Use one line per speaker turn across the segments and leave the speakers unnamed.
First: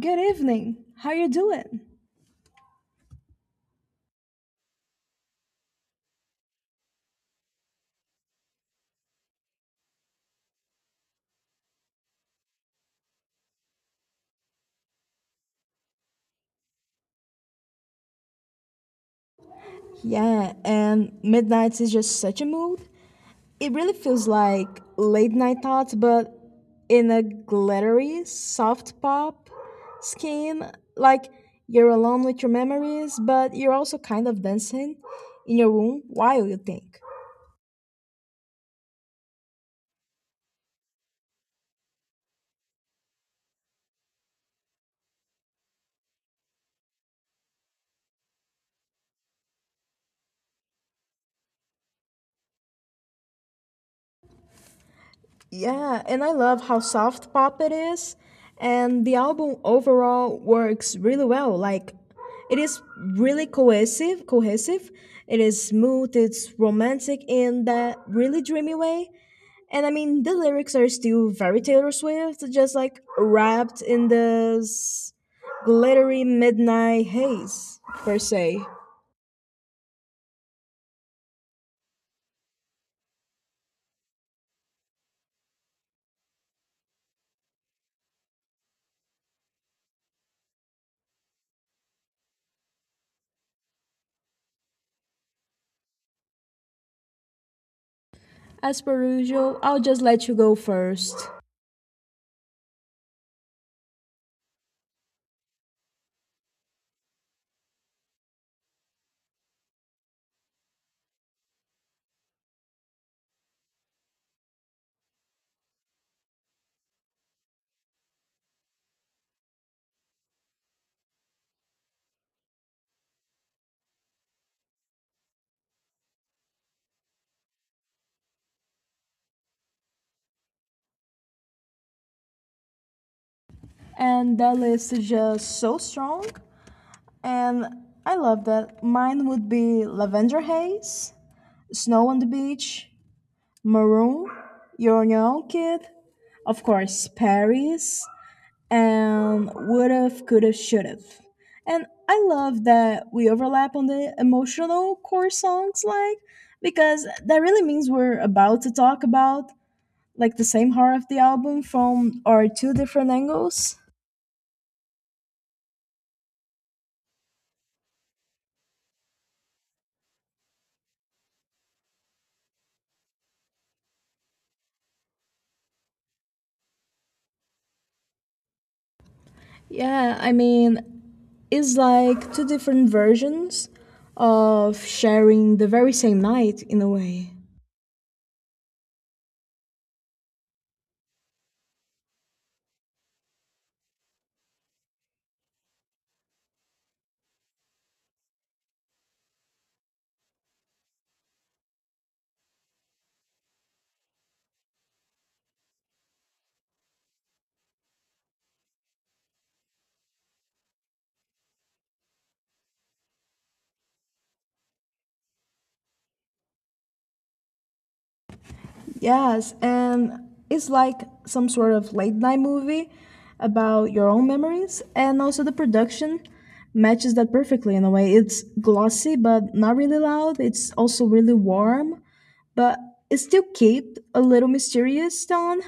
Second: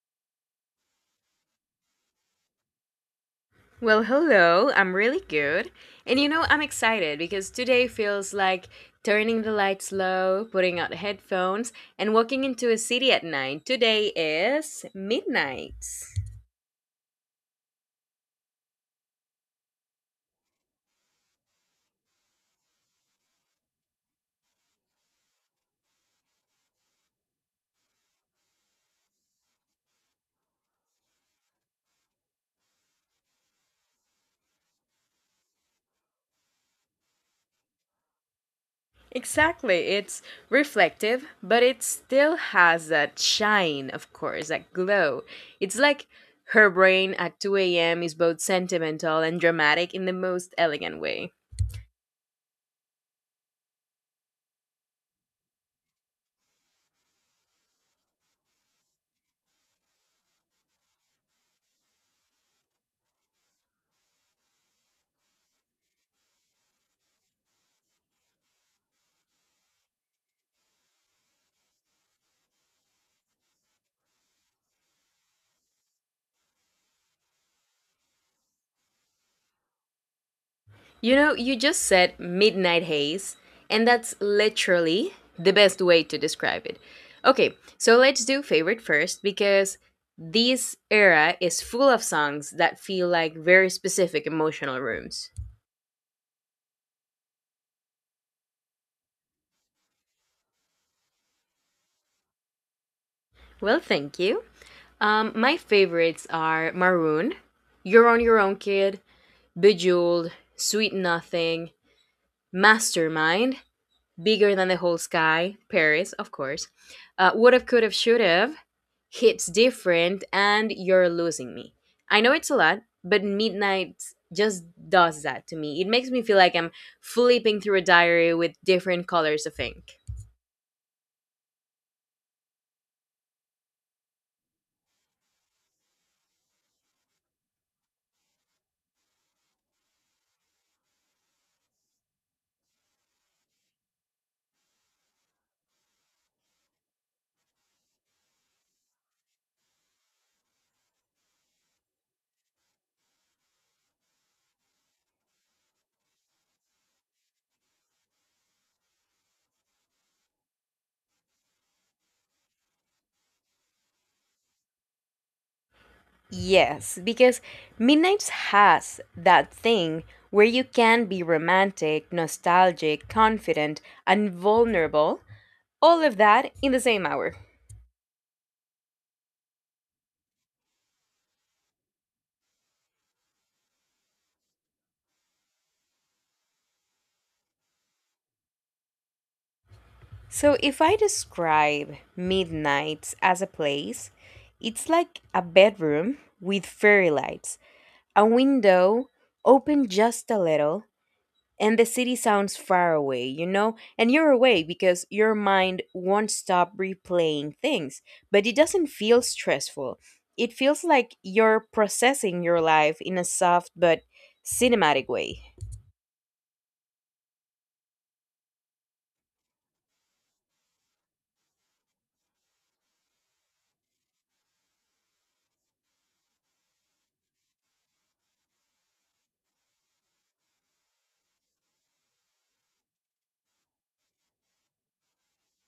Good evening. How you doing?
Well, hello. I'm really good. And you know, I'm excited because today feels like turning the lights low, putting out headphones, and walking into a city at night. Today is midnight.
Yeah, and midnight is just such a mood. It really feels like late night thoughts, but in a glittery, soft pop skin. Like you're alone with your memories, but you're also kind of dancing in your room while you think.
Exactly. It's reflective, but it still has that shine, of course, that glow. It's like her brain at 2 a.m. is both sentimental and dramatic in the most elegant way.
Yeah, and I love how soft pop it is. And the album overall works really well. Like it is really cohesive. It is smooth, it's romantic in that really dreamy way. And I mean, the lyrics are still very Taylor Swift, just like wrapped in this glittery midnight haze, per se.
You know, you just said midnight haze, and that's literally the best way to describe it. Okay, so let's do favorite first because this era is full of songs that feel like very specific emotional rooms.
As per usual, I'll just let you go first.
Well, thank you. My favorites are Maroon, You're on Your Own Kid, Bejeweled, Sweet Nothing, Mastermind, Bigger Than the Whole Sky, Paris, of course, Would Have, Could Have, Should Have, hits different and you're losing me. I know it's a lot, but midnight just does that to me. It makes me feel like I'm flipping through a diary with different colors of ink.
And that list is just so strong. And I love that. Mine would be Lavender Haze, Snow on the Beach, Maroon, You're on Your Own Kid, of course, Paris, and Would've, Could've, Should've. And I love that we overlap on the emotional core songs, like, because that really means we're about to talk about, like, the same heart of the album from our two different angles.
Yes, because Midnights has that thing where you can be romantic, nostalgic, confident, and vulnerable, all of that in the same hour.
Yeah, I mean, it's like two different versions of sharing the very same night in a way.
So if I describe Midnights as a place, it's like a bedroom with fairy lights. A window open just a little, and the city sounds far away, you know? And you're away because your mind won't stop replaying things, but it doesn't feel stressful. It feels like you're processing your life in a soft but cinematic way.
Yes, and it's like some sort of late night movie about your own memories, and also the production matches that perfectly in a way. It's glossy, but not really loud. It's also really warm, but it still kept a little mysterious tone,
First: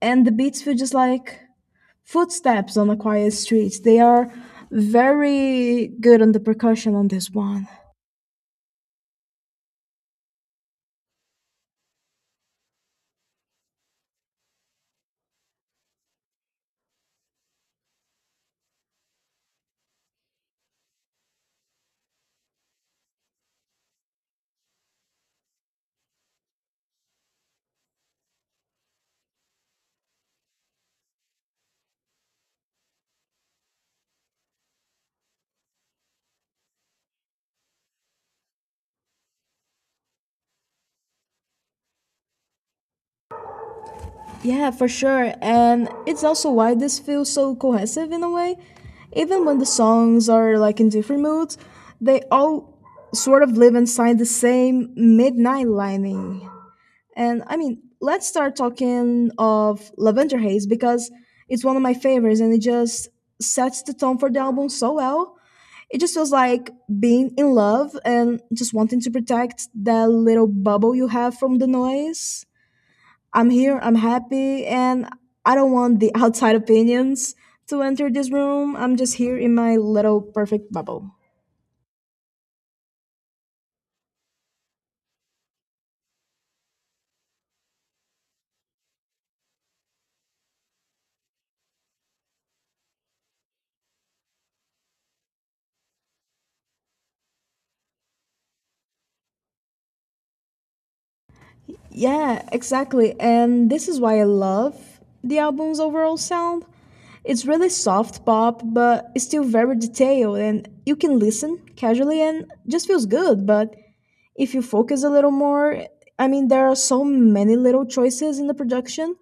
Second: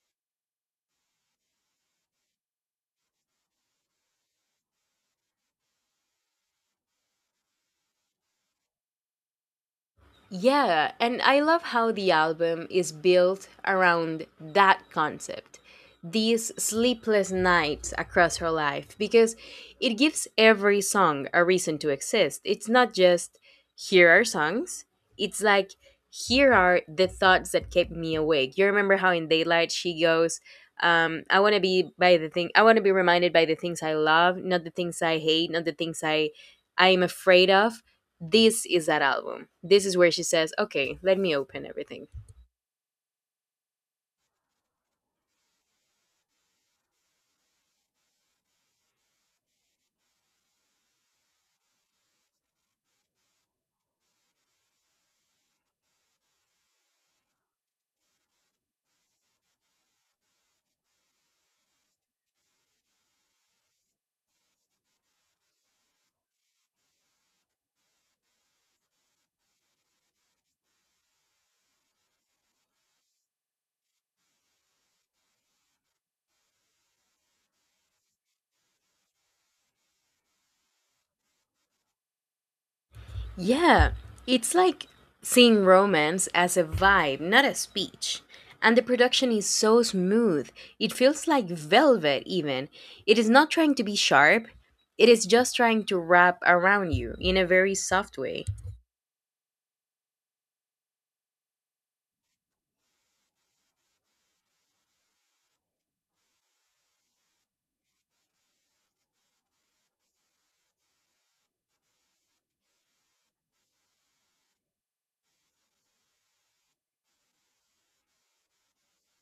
and the beats feel just like footsteps on a quiet street. They are very good on the percussion on this one.
Yeah, and I love how the album is built around that concept, these sleepless nights across her life, because it gives every song a reason to exist. It's not just here are songs, it's like here are the thoughts that kept me awake. You remember how in Daylight she goes, I want to be by the thing, I want to be reminded by the things I love, not the things I hate, not the things I am afraid of. This is that album. This is where she says, okay, let me open everything.
Yeah, for sure. And it's also why this feels so cohesive in a way. Even when the songs are like in different moods, they all sort of live inside the same midnight lining. And I mean, let's start talking of Lavender Haze because it's one of my favorites and it just sets the tone for the album so well. It just feels like being in love and just wanting to protect that little bubble you have from the noise. I'm here, I'm happy, and I don't want the outside opinions to enter this room. I'm just here in my little perfect bubble.
Yeah, it's like seeing romance as a vibe, not a speech. And the production is so smooth. It feels like velvet, even. It is not trying to be sharp, it is just trying to wrap around you in a very soft way.
Yeah, exactly. And this is why I love the album's overall sound. It's really soft pop, but it's still very detailed, and you can listen casually and just feels good, but if you focus a little more, I mean there are so many little choices in the production,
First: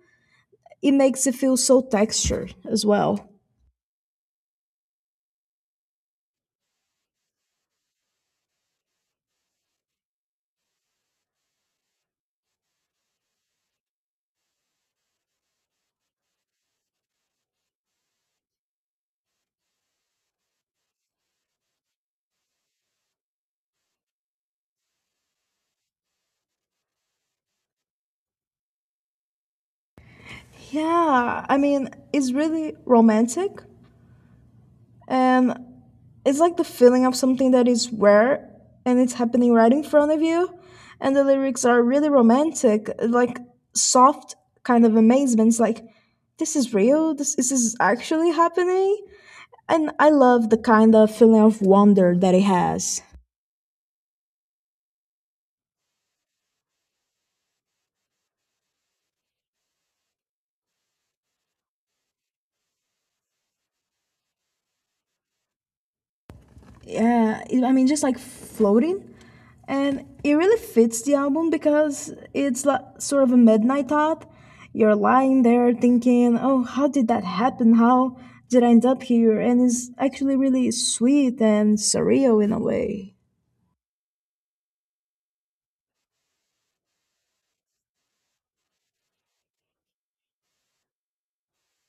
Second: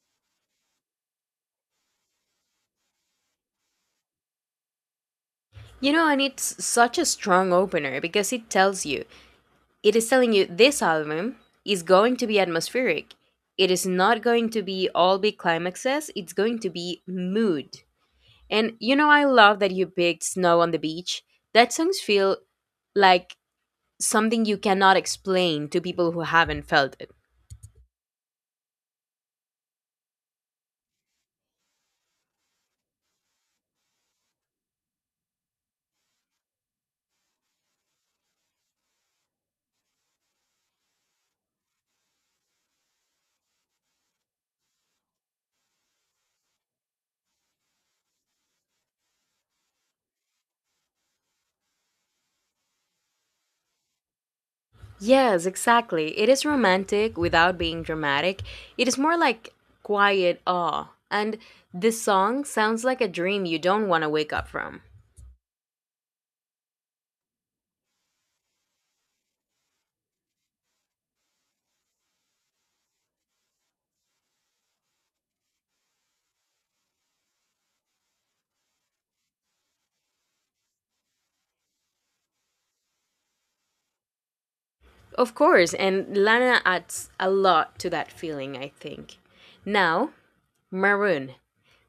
it makes it feel so textured as well.
You know, and it's such a strong opener because it tells you, it is telling you, this album is going to be atmospheric. It is not going to be all big climaxes, it's going to be mood. And you know, I love that you picked Snow on the Beach. That songs feel like something you cannot explain to people who haven't felt it.
Yeah, I mean it's really romantic, and it's like the feeling of something that is rare and it's happening right in front of you, and the lyrics are really romantic, like soft kind of amazements, like this is real, this is actually happening, and I love the kind of feeling of wonder that it has.
Yes, exactly. It is romantic without being dramatic. It is more like quiet awe. And this song sounds like a dream you don't want to wake up from.
Yeah, I mean, just like floating. And it really fits the album because it's like sort of a midnight thought. You're lying there thinking, oh, how did that happen? How did I end up here? And it's actually really sweet and surreal in a way.
Of course, and Lana adds a lot to that feeling, I think. Now, Maroon.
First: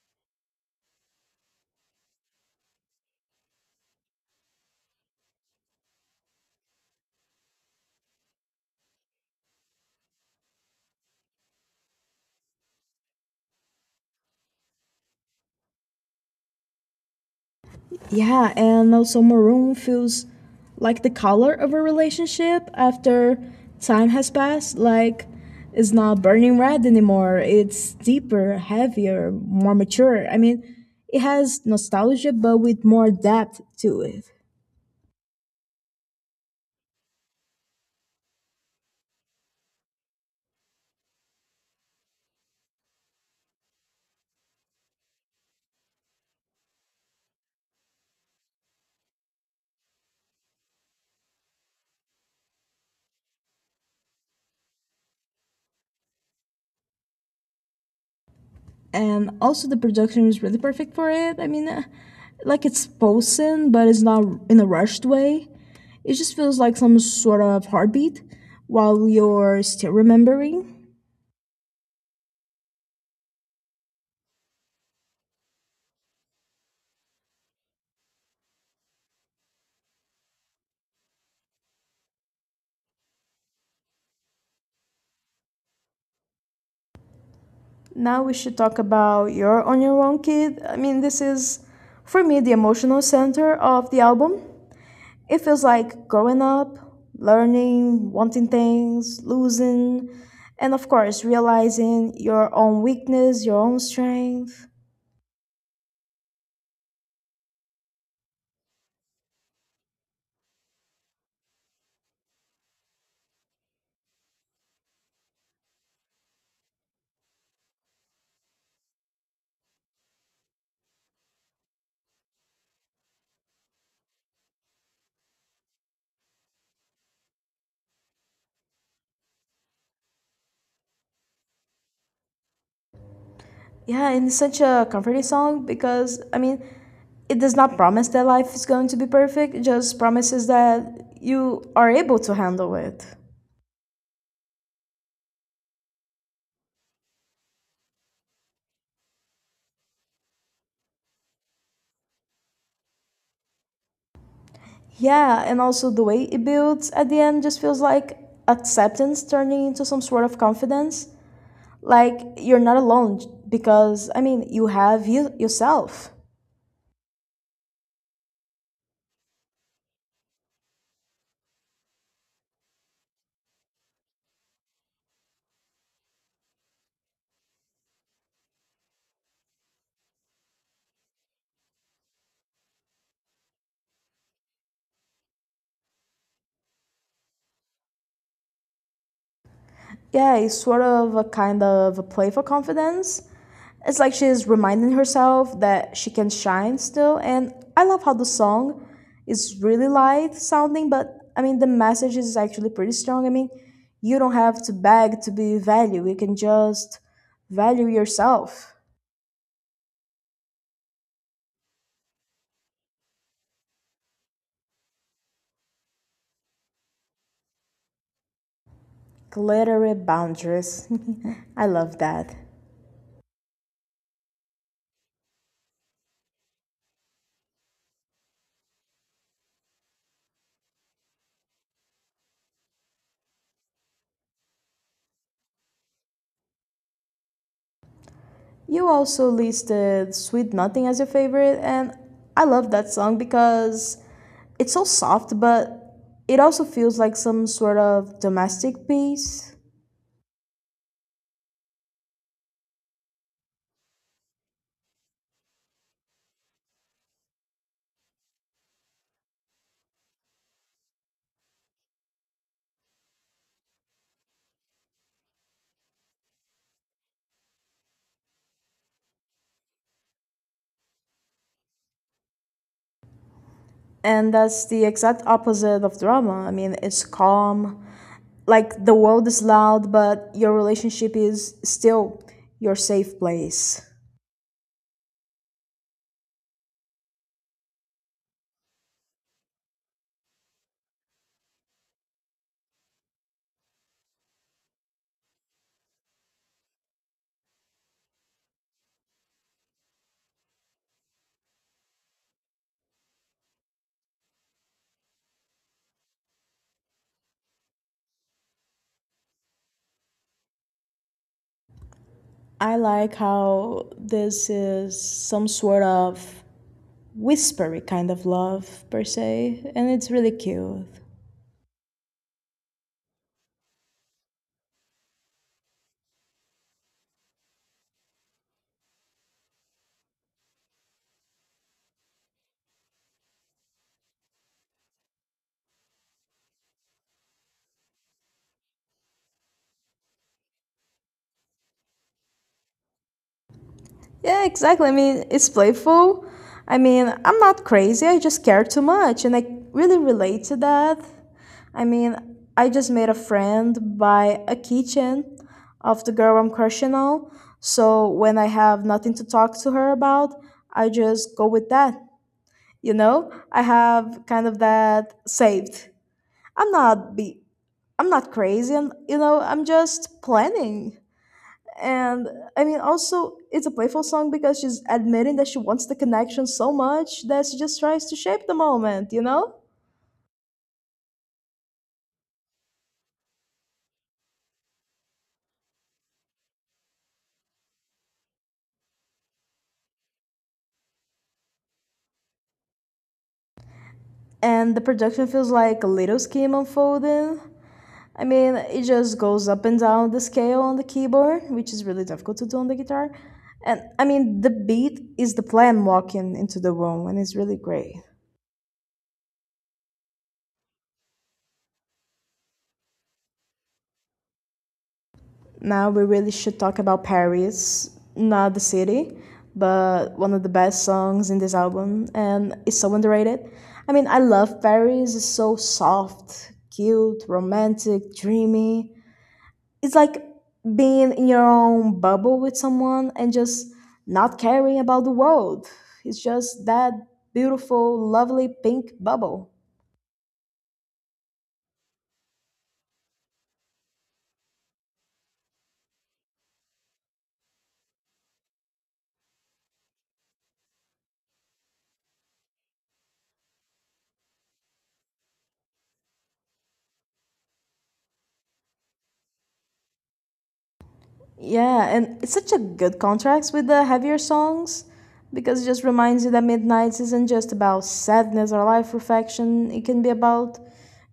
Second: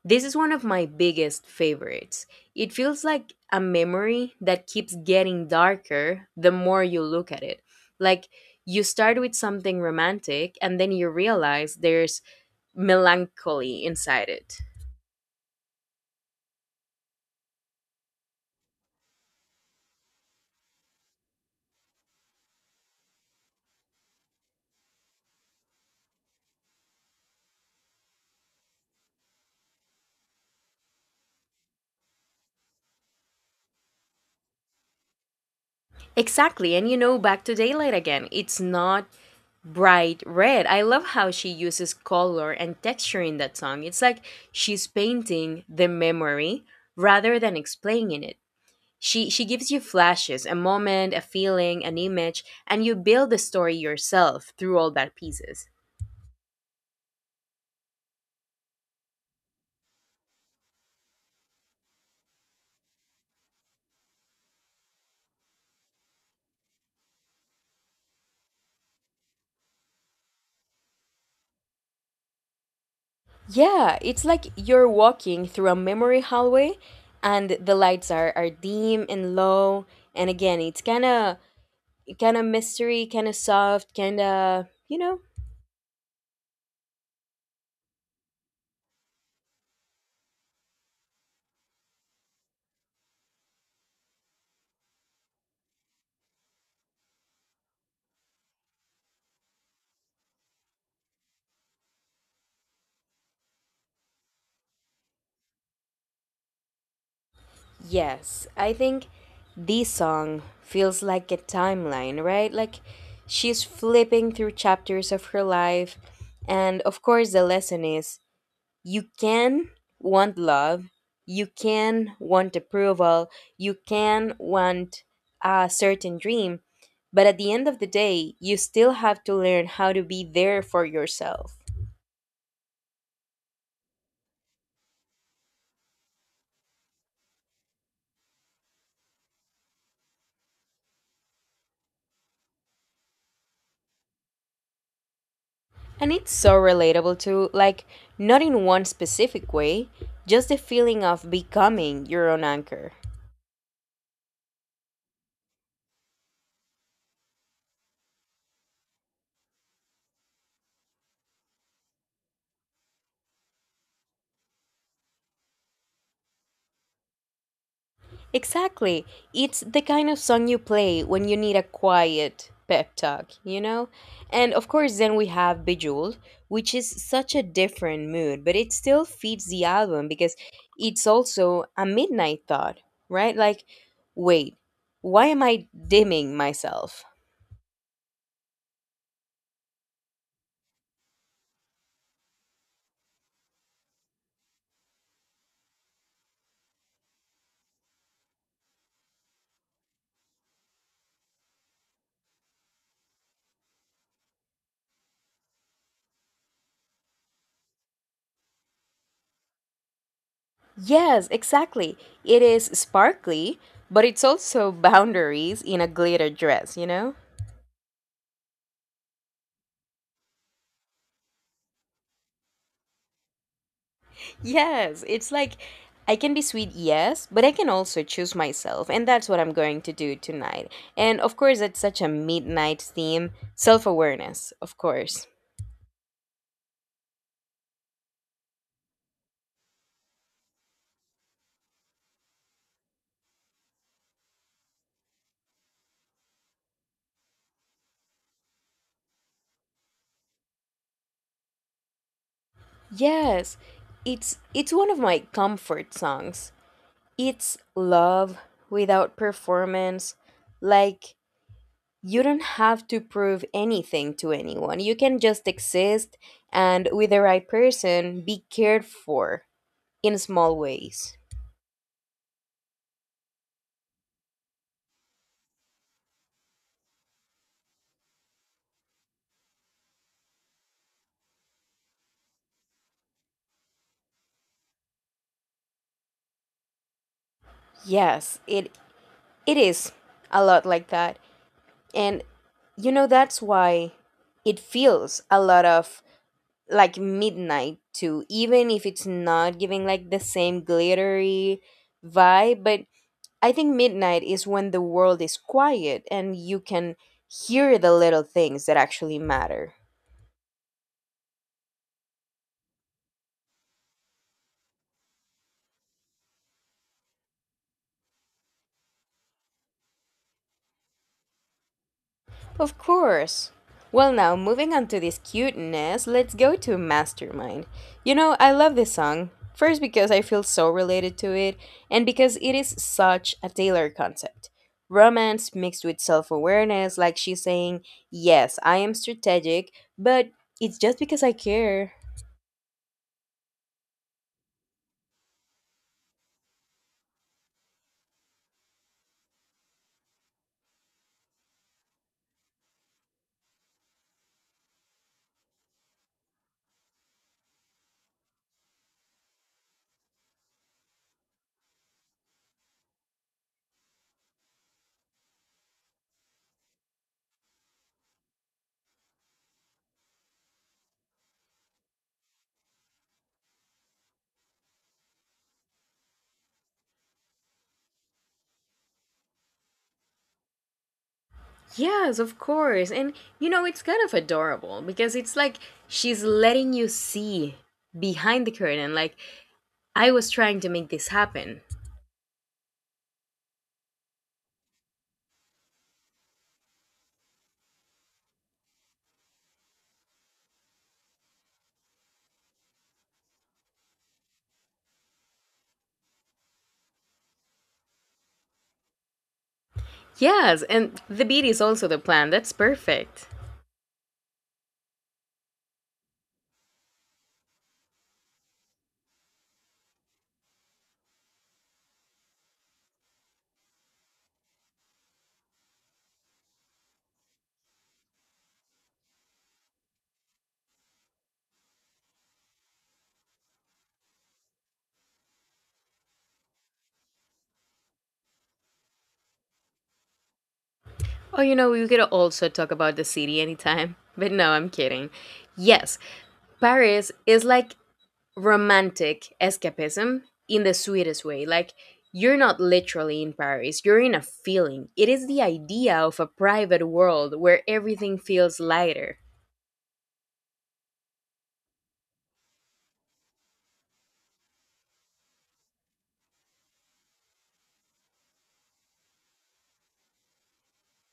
This is one of my biggest favorites. It feels like a memory that keeps getting darker the more you look at it. Like you start with something romantic and then you realize there's melancholy inside it.
Yeah, and also maroon feels like the color of a relationship after time has passed. Like it's not burning red anymore. It's deeper, heavier, more mature. I mean, it has nostalgia, but with more depth to it.
Exactly, and you know, back to daylight again. It's not bright red. I love how she uses color and texture in that song. It's like she's painting the memory rather than explaining it. She gives you flashes, a moment, a feeling, an image, and you build the story yourself through all that pieces.
And also, the production is really perfect for it. I mean, like it's pulsing, but it's not in a rushed way. It just feels like some sort of heartbeat while you're still remembering.
Yeah, it's like you're walking through a memory hallway and the lights are dim and low, and again it's kinda, kinda mystery, kinda soft, kinda, you know.
Now we should talk about You're on Your Own Kid. I mean, this is, for me, the emotional center of the album. It feels like growing up, learning, wanting things, losing, and of course, realizing your own weakness, your own strength.
Yes, I think this song feels like a timeline, right? Like she's flipping through chapters of her life. And of course, the lesson is you can want love, you can want approval, you can want a certain dream. But at the end of the day, you still have to learn how to be there for yourself.
Yeah, and it's such a comforting song because, I mean, it does not promise that life is going to be perfect, it just promises that you are able to handle it.
And it's so relatable too, like, not in one specific way, just the feeling of becoming your own anchor.
Yeah, and also the way it builds at the end just feels like acceptance turning into some sort of confidence. Like you're not alone because I mean you have you yourself.
Exactly. It's the kind of song you play when you need a quiet pep talk, you know? And of course, then we have Bejeweled, which is such a different mood, but it still feeds the album because it's also a midnight thought, right? Like, wait, why am I dimming myself?
Yeah, it's sort of a kind of a playful confidence. It's like she's reminding herself that she can shine still, and I love how the song is really light sounding, but I mean the message is actually pretty strong. I mean, you don't have to beg to be valued. You can just value yourself.
Yes, exactly. It is sparkly, but it's also boundaries in a glitter dress, you know?
Glittery boundaries. I love that.
Yes, it's like I can be sweet, yes, but I can also choose myself, and that's what I'm going to do tonight. And of course, it's such a midnight theme, self-awareness, of course.
You also listed Sweet Nothing as your favorite, and I love that song because it's so soft, but it also feels like some sort of domestic piece.
Yes, it's one of my comfort songs. It's love without performance, like you don't have to prove anything to anyone. You can just exist and, with the right person, be cared for in small ways.
And that's the exact opposite of drama. I mean, it's calm, like the world is loud, but your relationship is still your safe place.
Yes, it is a lot like that. And you know that's why it feels a lot of like midnight too, even if it's not giving like the same glittery vibe, but I think midnight is when the world is quiet and you can hear the little things that actually matter.
I like how this is some sort of whispery kind of love per se, and it's really cute.
Of course. Well, now, moving on to this cuteness, let's go to Mastermind. You know, I love this song. First, because I feel so related to it, and because it is such a Taylor concept. Romance mixed with self awareness, like she's saying, yes, I am strategic, but it's just because I care.
Yeah, exactly. I mean, it's playful. I mean, I'm not crazy. I just care too much, and I really relate to that. I mean, I just made a friend by a keychain of the girl I'm crushing on. So when I have nothing to talk to her about, I just go with that. You know, I have kind of that saved. I'm not be I'm not crazy, and you know, I'm just planning. And I mean, also, it's a playful song because she's admitting that she wants the connection so much that she just tries to shape the moment, you know?
Yes, of course. And you know, it's kind of adorable because it's like she's letting you see behind the curtain, like, I was trying to make this happen.
And the production feels like a little scheme unfolding. I mean, it just goes up and down the scale on the keyboard, which is really difficult to do on the guitar. And I mean, the beat is the plan walking into the room, and it's really great.
Yes, and the beat is also the plan. That's perfect.
Now we really should talk about Paris, not the city, but one of the best songs in this album, and it's so underrated. I mean, I love Paris. It's so soft, cute, romantic, dreamy. It's like being in your own bubble with someone and just not caring about the world. It's just that beautiful, lovely pink bubble.
Oh, you know, we could also talk about the city anytime. But no, I'm kidding. Yes, Paris is like romantic escapism in the sweetest way. Like, you're not literally in Paris, you're in a feeling. It is the idea of a private world where everything feels lighter.
Yeah, and it's such a good contrast with the heavier songs because it just reminds you that Midnights isn't just about sadness or life reflection, it can be about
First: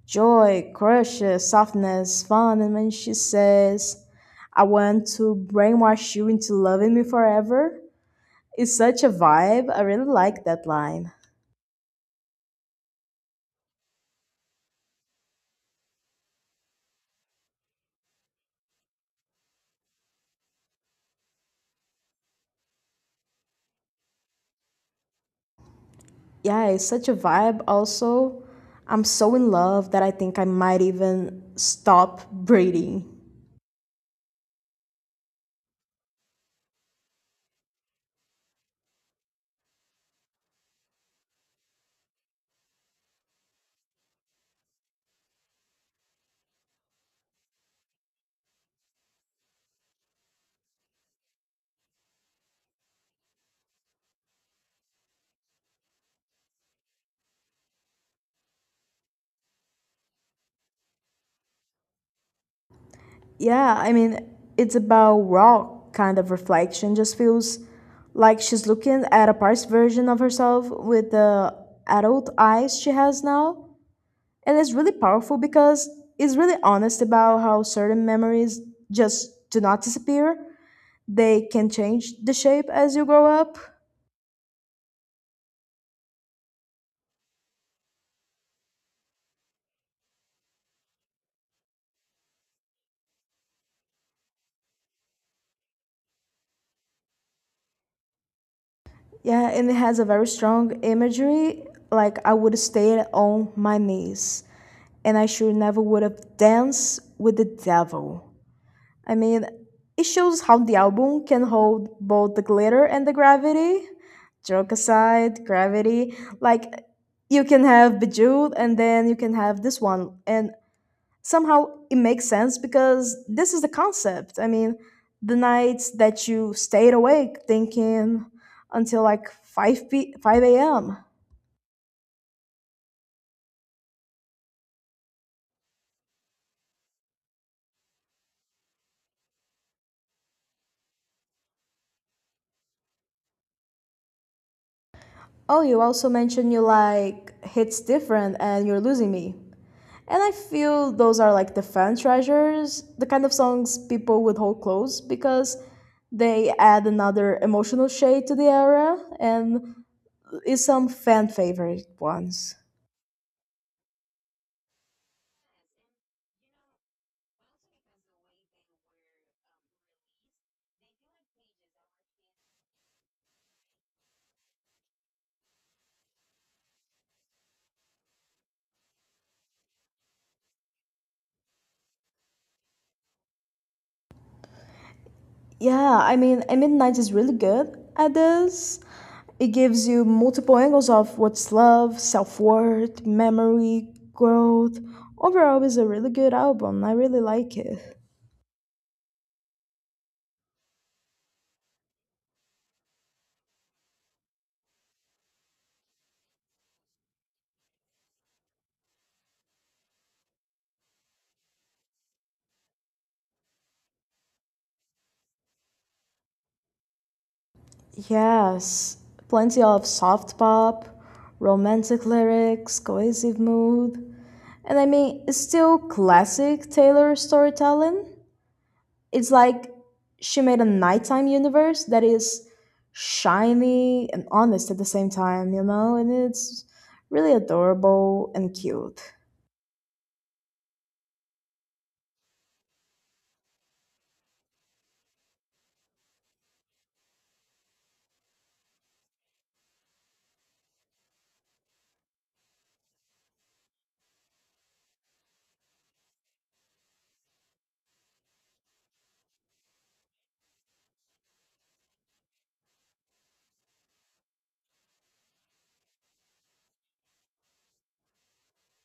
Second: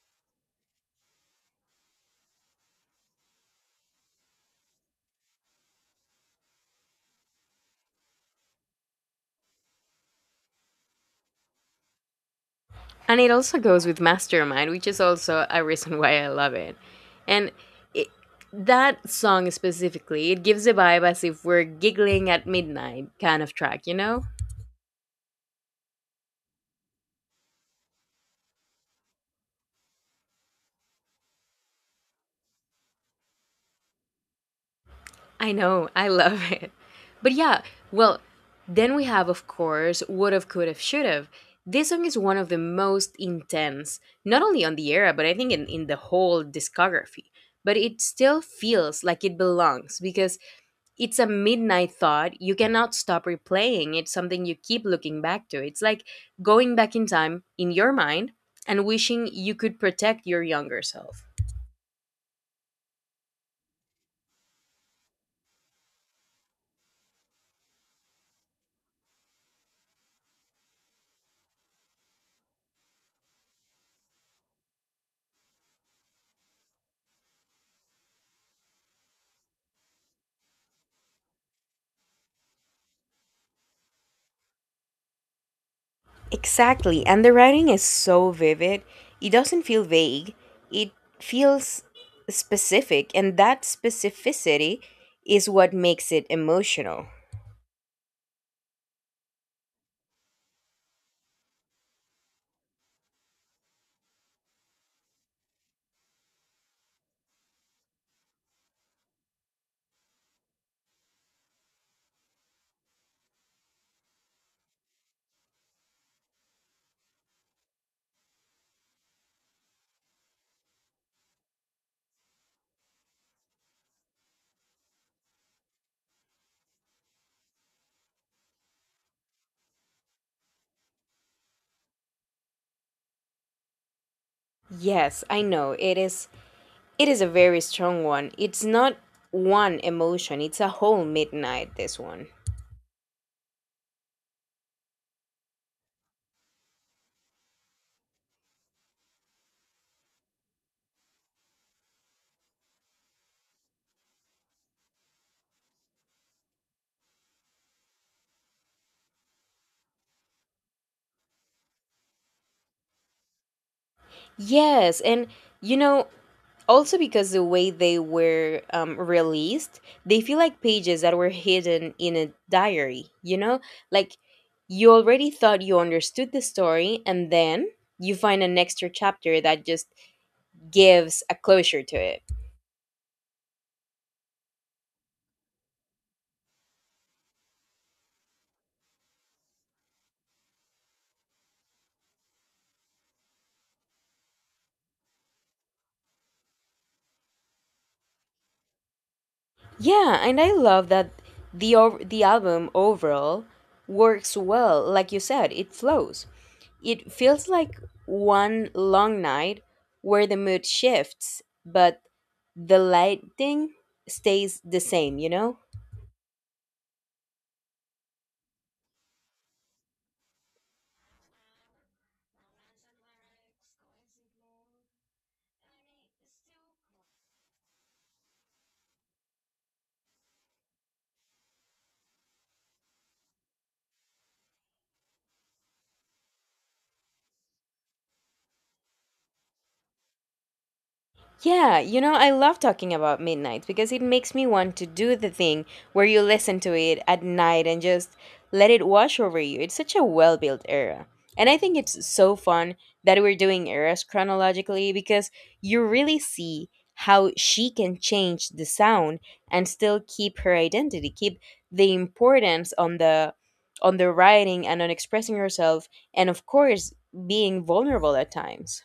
joy, crushes, softness, fun, and when she says, I want to brainwash you into loving me forever, it's such a vibe. I really like that line.
And it also goes with Mastermind, which is also a reason why I love it. And it, that song specifically, it gives a vibe as if we're giggling at midnight kind of track, you know?
Yeah, it's such a vibe. Also, I'm so in love that I think I might even stop breathing.
I know, I love it. But yeah, well, then we have, of course, Would Have, Could Have, Should Have. This song is one of the most intense, not only on the era, but I think in the whole discography. But it still feels like it belongs because it's a midnight thought. You cannot stop replaying. It's something you keep looking back to. It's like going back in time in your mind and wishing you could protect your younger self.
Yeah, I mean, it's about raw kind of reflection. Just feels like she's looking at a past version of herself with the adult eyes she has now. And it's really powerful because it's really honest about how certain memories just do not disappear. They can change the shape as you grow up.
Exactly. And the writing is so vivid. It doesn't feel vague, it feels specific. And that specificity is what makes it emotional.
Yeah, and it has a very strong imagery. Like I would stay on my knees, and I sure never would have danced with the devil. I mean, it shows how the album can hold both the glitter and the gravity. Joke aside, gravity. Like, you can have Bejeweled and then you can have this one. And somehow it makes sense because this is the concept. I mean, the nights that you stayed awake thinking until like 5 a.m.
Yes, I know. It is a very strong one. It's not one emotion. It's a whole midnight this one.
Oh, you also mentioned you like hits different and you're losing me. And I feel those are like the fan treasures, the kind of songs people would hold close because they add another emotional shade to the era and is some fan favorite ones.
Yes, and you know, also because the way they were released, they feel like pages that were hidden in a diary, you know? Like you already thought you understood the story, and then you find an extra chapter that just gives a closure to it.
Yeah, I mean, 90 is really good at this. It gives you multiple angles of what's love, self worth, memory, growth. Overall, it's a really good album. I really like it.
Yeah, and I love that the album overall works well. Like you said, it flows. It feels like one long night where the mood shifts, but the lighting stays the same, you know?
Yes, plenty of soft pop, romantic lyrics, cohesive mood. And I mean, it's still classic Taylor storytelling. It's like she made a nighttime universe that is shiny and honest at the same time, you know? And it's really adorable and cute.
Yeah, you know, I love talking about midnight because it makes me want to do the thing where you listen to it at night and just let it wash over you. It's such a well built era. And I think it's so fun that we're doing eras chronologically because you really see how she can change the sound and still keep her identity, keep the importance on the writing and on expressing herself and of course being vulnerable at times.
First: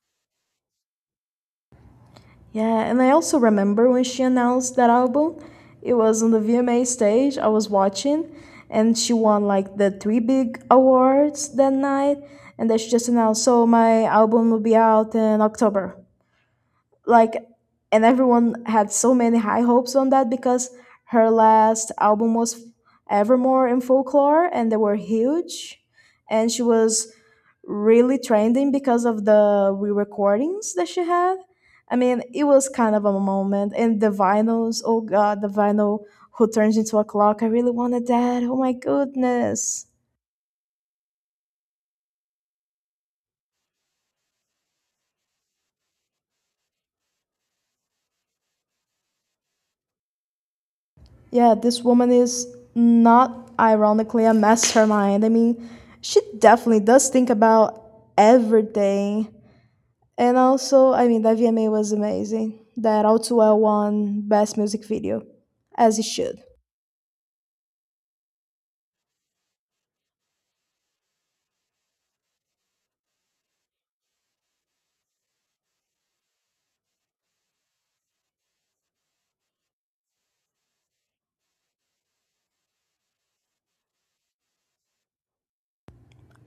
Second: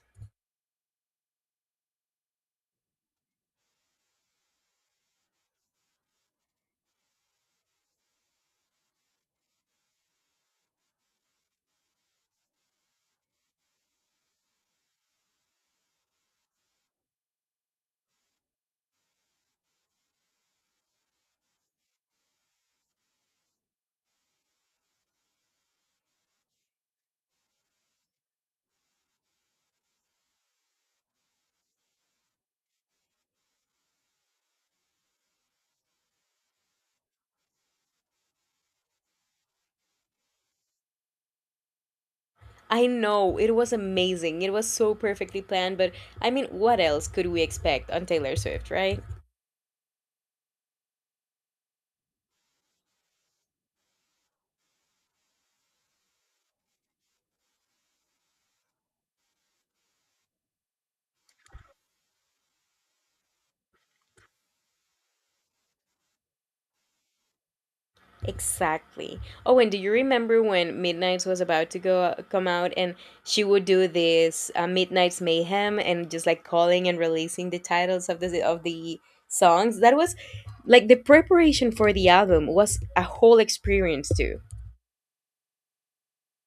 Yeah, and I also remember when she announced that album, it was on the VMA stage I was watching, and she won like the three big awards that night. And then she just announced, so my album will be out in October, like, and everyone had so many high hopes on that because her last album was evermore in folklore and they were huge, and she was really trending because of the re-recordings that she had. I mean it was kind of a moment, and the vinyls, oh god, the vinyl who turns into a clock, I really wanted that, oh my goodness.
I know, it was amazing. It was so perfectly planned, but I mean, what else could we expect on Taylor Swift, right?
Yeah, this woman is not ironically a mastermind. I mean, she definitely does think about everything. And also, I mean, that VMA was amazing. That All Too Well won Best Music Video, as it should.
Exactly. Oh, and do you remember when Midnight's was about to go come out and she would do this Midnight's Mayhem and just like calling and releasing the titles of the songs? That was like the preparation for the album was a whole experience too.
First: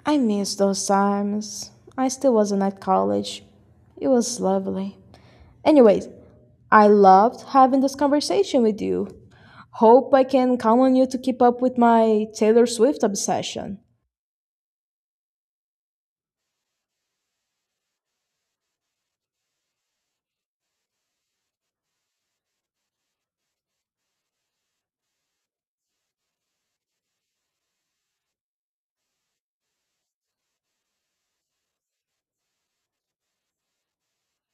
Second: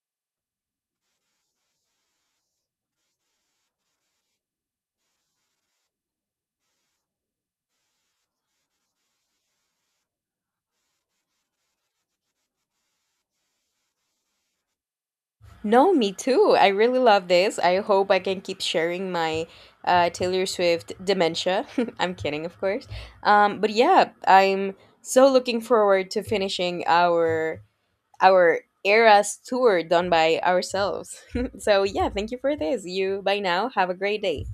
I miss those times. I still wasn't at college. It was lovely. Anyways, I loved having this conversation with you. Hope I can count on you to keep up with my Taylor Swift obsession.
No, me too. I really love this. I hope I can keep sharing my Taylor Swift dementia. I'm kidding, of course. But yeah, I'm so looking forward to finishing our Eras tour done by ourselves. So yeah, thank you for this. You by now have a great day.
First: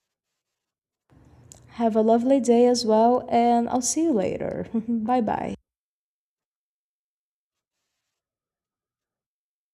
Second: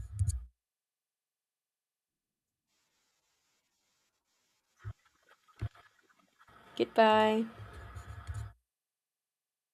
Have a lovely day as well, and I'll see you later. Bye bye.
Goodbye.